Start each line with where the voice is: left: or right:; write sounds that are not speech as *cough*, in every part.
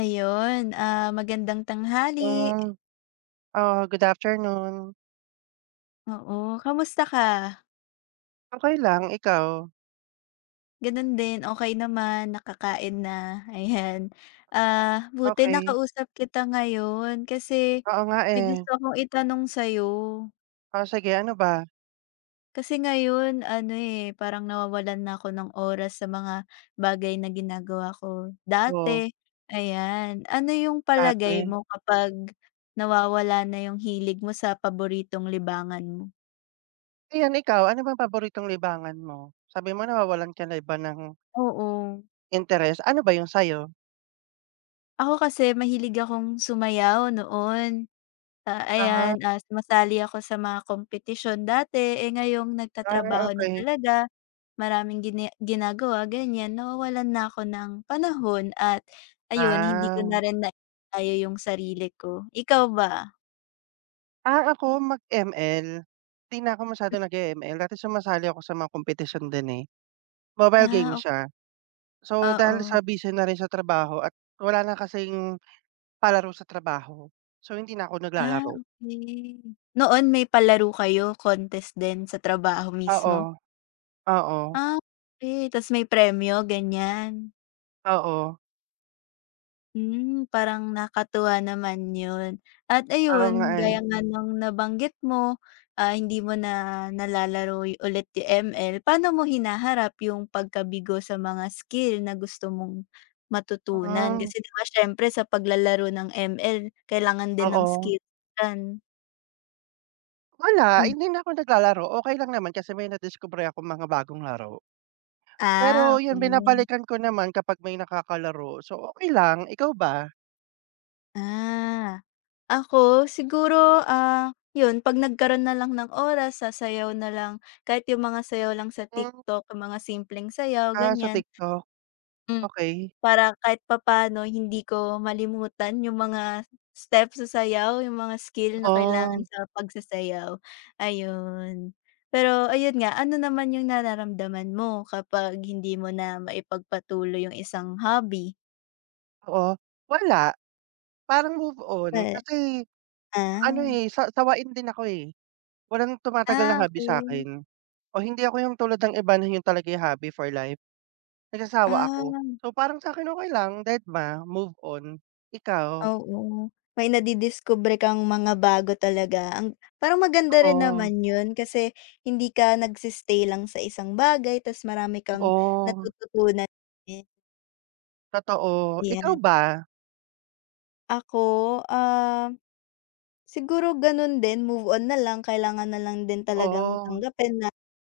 left: Ayun, magandang tanghali.
right: Hmm, oo, good afternoon.
left: Oo, kamusta ka?
right: Okey lang, ikaw?
left: Ganun din, okey naman, nakakain na, *laughs* ayan. Buti
right: Okey.
left: nakausap kita ngayon kasi
right: Oo nga,
left: may
right: eh.
left: gusto akong itanong sa'yo.
right: Oh, sige ano ba?
left: Kasi ngayon ano, eh, parang nawawalan na ako ng oras sa mga bagay na ginagawa ko
right: Oo,
left: dati, ayan. Ano yung palagay
right: dati.
left: mo kapag nawawala na yung hilig mo sa paboritong libangan mo?
right: Ayan, ikaw ano bang paboritong libangan mo? Sabi mo nawawalan ka na ba ng
left: Oo.
right: interes, ano ba 'yun sa'yo?
left: Ako kasi mahilig akong sumayaw noon.
right: Ah,
left: Ayan, sumasali ako sa mga kompetisyon dati, eh, ngayong
right: ah,
left: nagtatrabaho na
right: okey.
left: talaga, maraming ginagawa ganyan, nawawalan na ako ng panahon at ayun hindi ko
right: Ah.
left: na rin naisaya yung sarili ko. Ikaw ba?
right: Ah, ako mag-ML. 'Di na ako masyadong nag-e-ML dati sumasali ako sa mga kompetisyon din, eh, mobile game
left: Ah, ok-
right: siya. So, dahil
left: oo.
right: sa busy na rin sa trabaho at wala na kasing palaro sa trabaho. So, hindi na ako
left: Ah,
right: naglalaro.
left: okay. Noon may palaro kayo, contest din sa trabaho
right: Oo,
left: mismo?
right: oo,
left: Ah, okay. Tapos may premyo, ganyan?
right: oo.
left: Hmm, parang nakatuwa naman yun. At
right: Oo nga,
left: ayun,
right: eh.
left: gaya nga ng nabanggit mo, ah, hindi mo na nalalaro y ulit yung ML. Paano mo hinaharap yung pagkabigo sa mga skill na gusto mong matutunan?
right: Mm,
left: Kasi 'di ba sa paglalaro ng ML kailangan din ng
right: oo.
left: skill yan.
right: Wala,
left: Hmm,
right: hindi na ako naglalaro. Okey lang naman kasi may nadiskubre akong mga bagong laro. Pero
left: ah,
right: yun,
left: okay.
right: binabalikan ko naman kapag may nakakalaro. So, okey lang. Ikaw ba?
left: Ah, ako siguro, ah, 'yun 'pag nagkaroon na lang ng oras sasayaw na lang, kahit yung mga sayaw lang sa
right: Hmm,
left: TikTok, yung mga simpleng sayaw
right: ah, sa
left: ganiyan.
right: TikTok,
left: Hmm.
right: okey.
left: Para kahit papaano hindi ko malimutan yung mga steps sa sayaw, yung mga skill na kailangan
right: Oo,
left: sa pagsasayaw, ayun. Pero ayun nga, ano naman yung nararamdaman mo kapag hindi mo na maipagpatuloy yung isang hobby?
right: oo. Wala, parang move on
left: We
right: kasi ano,
left: ah.
right: eh, sa sawain din ako, eh. Walang tumatagal
left: Ah,
right: na
left: ah,
right: hobby
left: okey.
right: sa'kin o hindi ako yung tulad ng iba na yun talaga yung hobby for life, nagsasawa ako.
left: Ah.
right: So, parang sa'kin okey lang, dedma, move on. Ikaw?
left: Oo, may nadidiskubre kang mga bago talaga ang parang maganda rin
right: Oo,
left: naman yun kasi hindi ka lang sa isang bagay tas marami kang
right: oo,
left: natututunan din,
right: totoo. Ikaw
left: ayan.
right: ba?
left: Ako, ah, siguro ganun din move on na lang kailangan na lang din talagang
right: Oo,
left: tanggapin na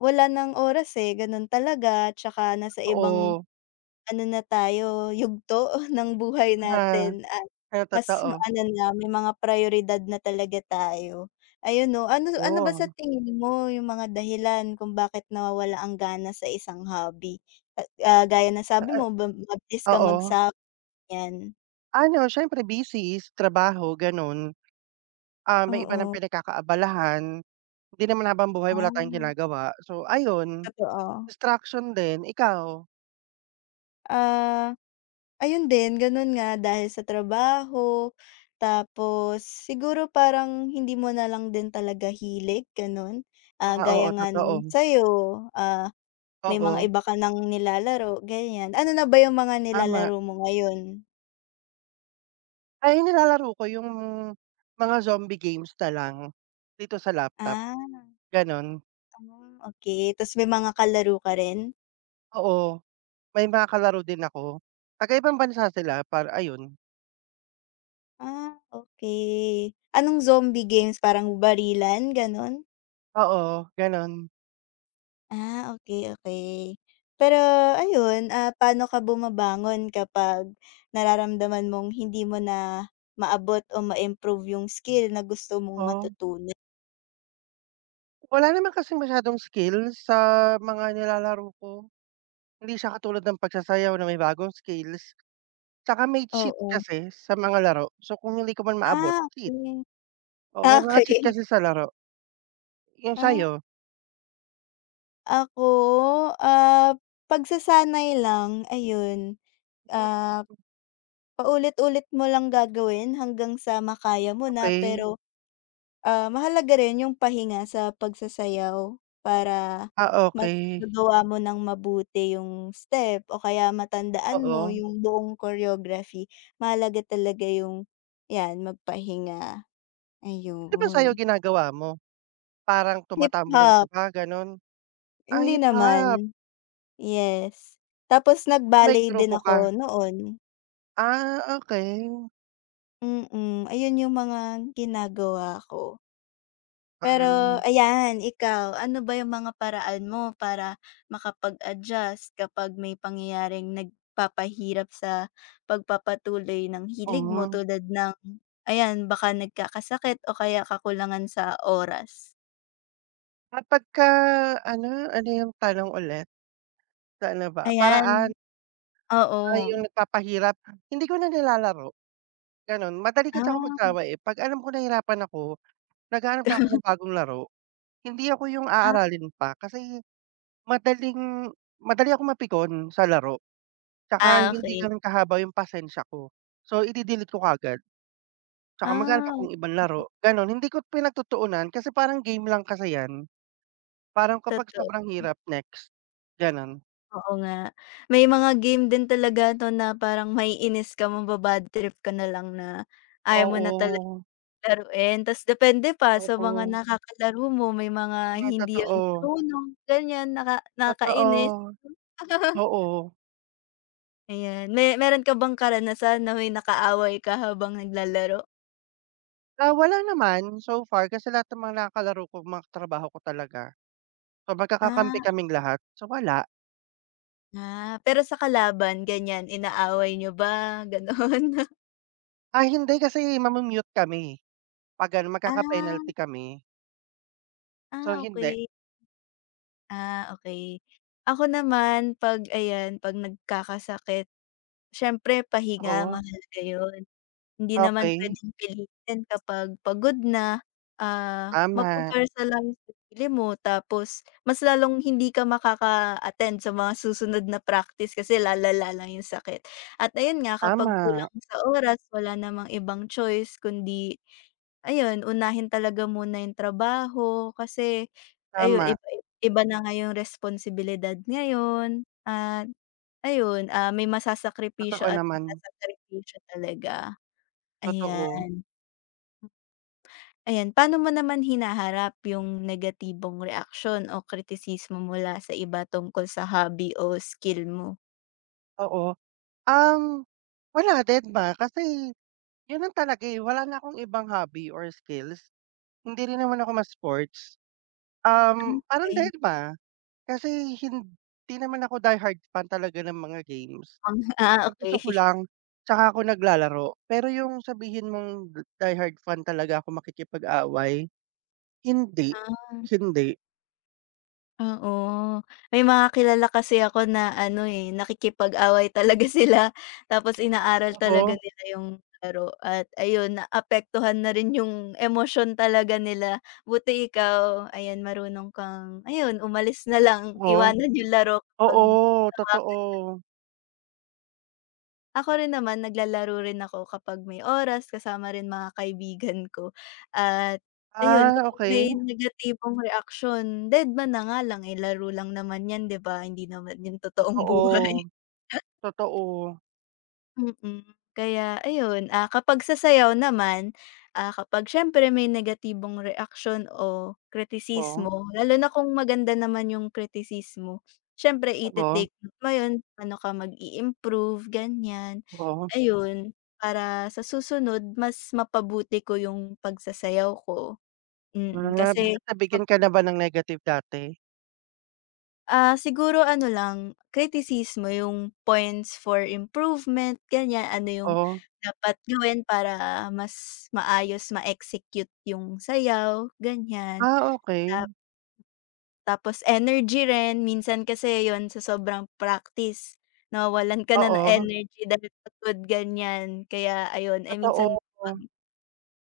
left: wala ng oras, eh, ganun talaga tsaka nasa ibang
right: oo,
left: Ano na tayo, yugto *laughs* ng buhay
right: na
left: natin at
right: na totoo,
left: ano na, may mga prioridad na talaga tayo. Ayun 'no, ano ano ba
right: oo,
left: sa tingin mo yung mga dahilan kung bakit nawawala ang gana sa isang hobby? At, ah, gaya ng sabi
right: ta
left: mo ba mabilis
right: ah,
left: kang
right: oo.
left: magsawa, yan.
right: Ano, siyempre busy sa trabaho gano'n, ah, may iba ng
left: Oo,
right: pinagkakaabalahan, hindi naman habang buhay wala tayong
left: ah,
right: ginagawa. So ayun,
left: totoo.
right: distraction din. Ikaw?
left: Ah Ayun din, gano'n nga dahil sa trabaho, tapos siguro parang hindi mo na lang din talaga hilig gano'n. Ah,
right: Ah,
left: gaya
right: oo
left: nga
right: totoo.
left: nung sa'yo, ah, may mga
right: Oo,
left: iba ka ng nilalaro ganyan. Ano na ba yung mga
right: tama.
left: nilalaro mo ngayon?
right: Ay nilalaro ko yung mga zombie games na lang, dito sa laptop,
left: Ah,
right: gano'n.
left: hmm, okey ta's may mga kalaro ka rin?
right: Oo, may mga kalaro din ako, taga-ibang bansa sila para ayun,
left: Ah, okay. Anong zombie games parang barilan gano'n?
right: oo, gano'n.
left: Ah, okay. okay. Pero ayun, ah, paano ka bumabangon kapag nararamdaman mong hindi mo na maabot o ma-improve yung skill na gusto mong
right: Oh,
left: matutunan?
right: wala naman kasing masyadong skill sa mga nilalaro ko. Hindi siya katulad ng pagsasayaw na may bagong skills, 'tsaka may cheat
left: Oo.
right: kasi sa mga laro. So, kung hindi ko man maabot,
left: Ah,
right: cheat.
left: okay.
right: Oo, may
left: Ah,
right: mga cheat
left: okay. *laughs*
right: kasi sa laro. Yung
left: Ah,
right: sa'yo?
left: ako, ah, pagsasanay lang, ayun.
right: Hmm,
left: Ah, paulit-ulit mo lang gagawin hanggang sa makaya mo na
right: okey.
left: pero Ah, mahalaga rin yung pahinga sa pagsasayaw para
right: Ah,
left: mas
right: okey,
left: nagawa mo ng mabuti yung step o kaya matandaan mo
right: oo.
left: yung buong choreography. Mahalaga talaga yung 'yan, magpahinga,
right: Ano ba sa'yo
left: ayun.
right: ginagawa mo? Parang tumatumbling ka
left: Hip-hop,
right: ba gano'n? Ah,
left: hindi
right: hip
left: naman,
right: hop,
left: yes. Tapos
right: so may
left: nag-ballet
right: grupo
left: din ako
right: ka?
left: noon,
right: Ah, okey.
left: mm. Ayun yung mga ginagawa ko. Pero
right: Hmm,
left: ayan, ikaw, ano ba yung mga paraan mo para makapag-adjust kapag may pangyayaring nagpapahirap sa pagpapatuloy ng hilig mo
right: hmm.
left: tulad ng, ayan, baka nagkakasakit o kaya kakulangan sa oras?
right: Kapagka ano, ano yung tanong ulit? Na ano ba,
left: Ayan,
right: paraan, ah,
left: oo.
right: yung nagpapahirap, hindi ko na nilalaro, gano'n. Madali kasi ako
left: Ah,
right: magsawa, eh, 'pag alam ko nahirapan ako, naghahanap na ako
left: *laughs*
right: ng bagong laro. Hindi ako yung aaralin pa kasi madaling madali akong mapikon sa laro. Tsaka
left: ah,
right: hindi
left: okay.
right: gano'n kahaba yung pasensya ko. So, ide-delete ko kaagad, tsaka maghanap
left: Ah,
right: akong ibang laro, gano'n. Hindi ko pinagtutuunan kasi parang game lang kasi 'yan. Parang kapag
left: totoo.
right: sobrang hirap, next, gano'n.
left: Oo nga. May mga game din talaga to na parang maiinis ka, maba trip ka na lang na ayaw mo na tala
right: Oo,
left: laruin tas depende pa sa mga
right: oo,
left: nakakalaro mo may mga
right: nga
left: hindi 'yan
right: totoo,
left: marunong, ganyan nakakainis.
right: totoo,
left: *laughs*
right: oo.
left: Ayan, meron ka bang karanasan na may nakaaway ka habang naglalaro?
right: Ah, wala naman so far kasi lahat ng mga nakakalaro ko mga katrabaho ko talaga. So, magkakakampi
left: Ah,
right: kaming lahat, so wala.
left: ah, pero sa kalaban ganyan inaaway niyo ba *laughs* gano'n?
right: Ah, hindi kasi mamu-mute kami 'pag ano, magkaka-penalty
left: Ah,
right: kami. So,
left: ah,
right: hindi.
left: okey. Ah, okey. Ako naman 'pag ayan, 'pag nagkakasakit siyempre pahinga
right: Oo,
left: mahalaga 'yun. Hindi naman
right: okey.
left: puwedeng pilitin kapag pagod na, ah,
right: Tama,
left: mapaparsa lang yung sarili mo tapos mas lalong hindi ka makaka-attend sa mga susunod na practice kasi lalala lang yung sakit. At ayun nga kapag
right: tama,
left: kulang sa oras wala namang ibang choice kundi ayun, unahin talaga muna yung trabaho kasi ayun
right: tama.
left: iba iba na nga yung responsibilidad ngayon at ayun, ah, may masasakripisyo
right: Totoo
left: at
right: naman,
left: masasakripisyo talaga.
right: totoo,
left: Ayan, ayan. Paano mo naman hinaharap yung negatibong reaksyon o kritisismo mula sa iba tungkol sa hobby o skill mo?
right: oo. Um, Wala din ba kasi yun lang talaga, eh, wala na akong ibang hobby or skills. Hindi rin naman ako ma-sports.
left: Hmm,
right: Parang
left: okey.
right: dahil ba, kasi hindi naman ako die-hard fan talaga ng mga games.
left: *laughs* Ang ah,
right: 'Pag gusto
left: okey.
right: ko lang, tsaka ako naglalaro. Pero yung sabihin mong die-hard fan talaga ako makikipag-away, hindi,
left: Ah.
right: hindi.
left: Oo, may mga kilala kasi ako na ano, eh, nakikipag-away *laughs* talaga sila tapos inaaral talaga
right: Oo,
left: nila yung laro at ayun, naapektuhan na rin yung emosyon talaga nila. Buti ikaw, ayan marunong kang ayun, umalis na lang,
right: oo,
left: iwanan yung laro kapag
right: oo,
left: sama
right: totoo.
left: Ako rin naman naglalaro rin ako kapag may oras kasama rin mga kaibigan ko at ayun
right: Ah,
left: kapag may
right: okey.
left: negatibong reaksyon, dedma na nga lang, eh, laro lang naman 'yan 'di ba, hindi naman 'yan totoong *laughs* buhay.
right: Totoo, totoo.
left: Mm, kaya ayun, ah, kapag sa sayaw naman, ah, kapag siyempre may negatibong reaksyon o
right: Oo,
left: kritisismo, lalo na kung maganda naman yung kritisismo, siyempre
right: oo,
left: ite-take note mo yun, paano ka mag-i-improve, ganyan.
right: oo.
left: Ayun, para sa susunod mas mapabuti ko yung pagsasayaw ko, mm.
right: Ah,
left: Kasi
right: bakit nabigyan ka na ba ng negative dati?
left: Ah, siguro ano lang, kritisismo, yung points for improvement, ganyan. Ano yung
right: Oo.
left: dapat gawin para mas maayos ma-execute yung sayaw, ganyan.
right: Ah,
left: Ta
right: okey.
left: tapos energy rin, minsan kasi yon sa sobrang practice, nawawalan ka na ng
right: Oo,
left: energy dahil pagod, ganyan. Kaya ayun, eh, minsan
right: totoo.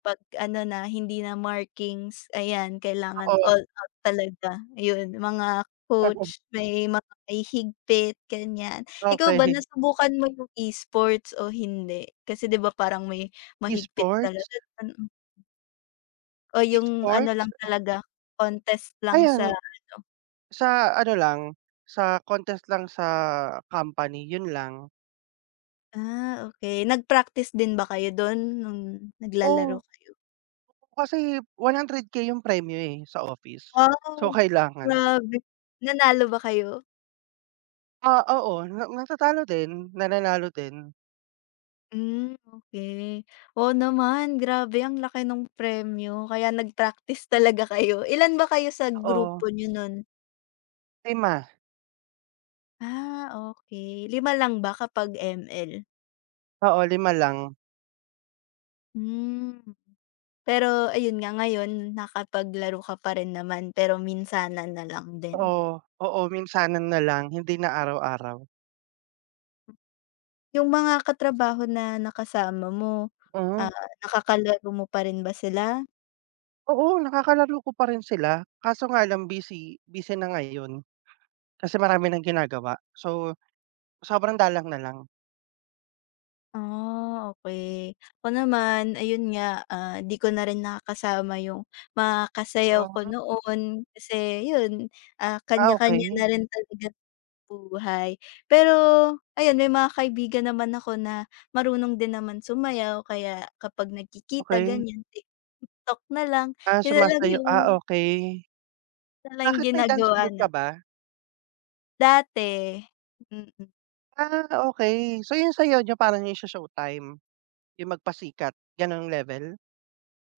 left: 'pag ano na, hindi na markings, ayan kailangan all
right: Oo.
left: out talaga, yun mga coach, may may higpit ganyan. Ikaw ba
right: Okey.
left: nasubukan mo yung e-sports o hindi? Kasi 'di ba parang may mahigpit
right: E-sports?
left: talaga mm, o yung ano
right: E-sports?
left: lang talaga, contest lang
right: Ayan,
left: sa
right: sa ano lang, sa contest lang sa company, yun lang.
left: ah, okey. Nag-practice din ba kayo dun nung naglalaro
right: Oo,
left: kayo?
right: kasi 100K yung premyo, eh, sa office. So,
left: Wow,
right: kailangan
left: grabe. Nanalo ba kayo?
right: ah, oo, na natatalo din, nananalo din.
left: Hmm, okey. Oo naman, grabe ang laki nung premyo kaya nag-practice talaga kayo. Ilan ba kayo sa
right: Oo,
left: grupo niyo nun?
right: lima.
left: Ah, okey. Lima lang ba kapag ML?
right: Oo, 5 lang.
left: Hmm, pero ayun nga ngayon nakapaglaro ka pa rin naman pero minsanan na lang din.
right: Oo, oo, minsanan na lang, hindi na araw-araw.
left: Yung mga katrabaho na nakasama mo,
right: Hmm,
left: ah, nakakalaro mo pa rin ba sila?
right: oo, nakakalaro ko pa rin sila, kaso nga lang busy busy na ngayon kasi marami ng ginagawa. So, sobrang dalang na lang.
left: Ah, okay. Ako naman, ayun nga, ah, 'di ko na rin nakakasama yung mga kasayaw ko
right: Mhm.
left: noon kasi yun, ah,
right: Ah,
left: kanya-kanya
right: okey,
left: na rin talaga ang buhay. Pero ayun, may mga kaibigan naman ako na marunong din naman sumayaw kaya kapag nagkikita
right: okey.
left: ganyan, TikTok na lang.
right: Ah,
left: Yun na lang
right: sumasayaw ah,
left: yung
right: okey.
left: yun na lang yung
right: Bakit, may dance
left: ginagawa
right: group
left: na
right: ka ba?
left: dati. Mm.
right: Ah, okey. So, yung sayaw niyo parang yung sa Showtime, yung magpasikat, gano'ng level?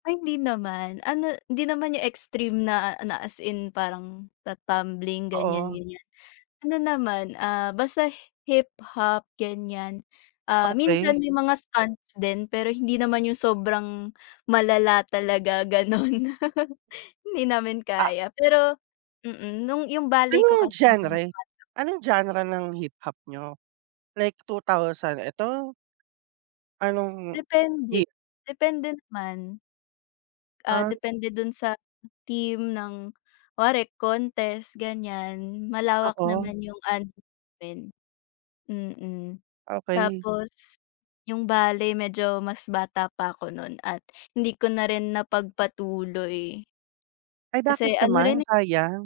left: Ay hindi naman. Ano, hindi naman yung extreme na na as in parang tatumbling ganyan,
right: Oo,
left: ganyan. Ano naman, ah, basta hip-hop ganyan. Ah,
right: okey.
left: minsan may mga stunts din pero hindi naman yung sobrang malala talaga gano'n. *laughs* Hindi namin kaya pero mm, nung yung ballet ko
right: Anong
left: kasi
right: genre anong genre ng hip-hop niyo? Like 2000 ito, anong
left: depende,
right: year?
left: depende naman. Ah,
right: Ah,
left: depende dun sa team ng kunwari contest, ganyan. Malawak
right: oo,
left: naman yung ano namin, mm.
right: okey.
left: Tapos yung ballet medyo mas bata pa ako nun at hindi ko na rin napagpatuloy.
right: Ay
left: Kasi
right: bakit
left: ano
right: naman,
left: rin, eh,
right: sayang?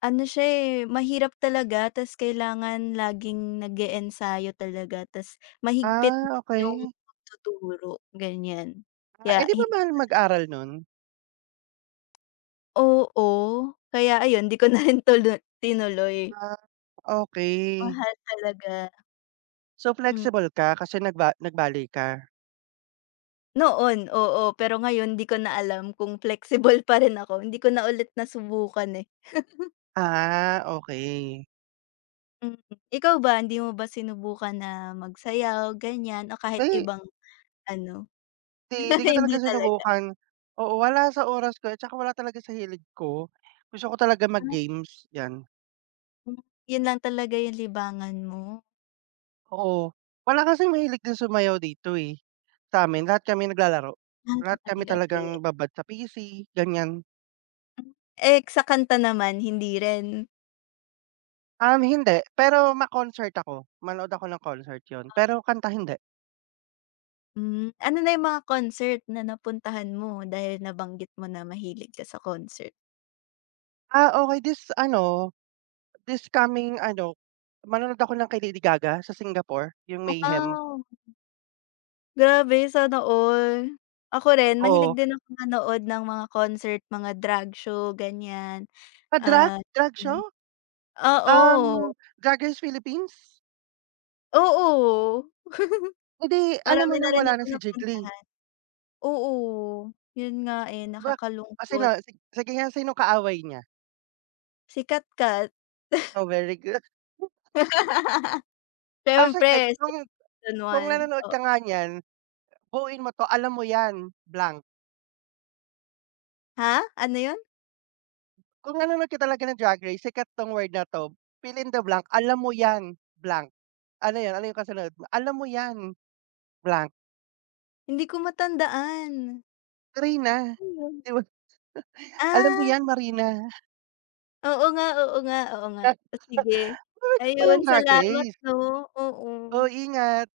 left: ano siya, eh, mahirap talaga ta's kailangan laging nag e talaga ta's mahigpit
right: Ah,
left: din yung
right: okey.
left: pagtuturo, ganyan.
right: Ah, eh,
left: Kaya
right: 'di ba
left: hin
right: mahal mag-aral nun?
left: Oo, kaya ayun di ko na rin tinuloy.
right: Ah, okey.
left: Mahal talaga,
right: So
left: hmm.
right: flexible ka kasi nag-ballet ka?
left: Noon, oo, pero ngayon di ko na alam kung flexible pa rin ako, hindi ko na ulit nasubukan, eh.
right: Ah, okey.
left: Mm. Ikaw ba, hindi mo ba sinubukan na magsayaw, ganyan o kahit
right: 'Di
left: ibang ano?
right: 'di
left: *laughs*
right: ko talaga
left: Hindi talaga.
right: sinubukan. Oo, wala sa oras ko at saka wala talaga sa hilig ko. Gusto ko talaga
left: Ah,
right: mag-games, 'yan.
left: hmm, yun lang talaga yung libangan mo?
right: Oo, wala kasing mahilig din sumayaw dito, eh, sa'min lahat kami naglalaro.
left: Ah,
right: Lahat kami
left: okey,
right: talagang
left: okey.
right: babad sa PC, ganyan.
left: Hmm, eh, sa kanta naman, hindi rin?
right: Hindi, pero ma-concert ako, manood ako ng concert 'yun, pero kanta hindi.
left: Hmm, ano na yung mga concert na napuntahan mo dahil nabanggit mo na mahilig ka sa concert?
right: Ah, okey this coming ano, manonood ako ng kay Lady Gaga sa Singapore, yung Mayhem.
left: Wow! Grabe, sana all. Ako rin mahilig
right: Oo,
left: din ako manood ng mga concert, mga drag show ganyan,
right: ah, drag
left: at
right: drag show?
left: yan oo,
right: Um, Drag Race Philippines?
left: oo,
right: Eh, di alam mo
left: marami
right: nang
left: na rin
right: wala na
left: akong
right: si Jiggly,
left: napuntahan. Oo, yun nga, eh,
right: ba? Kasi
left: nakakalungkot.
right: na si sige nga, sinong kaaway niya?
left: Si kat. Kat.
right: Oh, very good.
left: *laughs*
right: Ah, sige
left: Siyempre si Season
right: kung
left: 1,
right: nanonood
left: o
right: ka nga niyan, buuin mo 'to, alam mo yan, blank.
left: ha? Ano yun?
right: Kung nanonood ka talaga ng Drag Race, sikat 'tong word na 'to, fill in the blank, alam mo yan, blank. Ano yun, ano yung kasunod? Alam mo yan, blank,
left: Hindi ko matandaan.
right: Marina,
left: Ano yun?
right: 'di ba? Alam mo
left: Ah,
right: yan, Marina.
left: oo nga.
right: *laughs*
left: Sige,
right: Nanonood ka pa
left: ayun
right: ng Drag
left: salamat
right: Race.
left: 'no, oo.
right: Oh, ingat.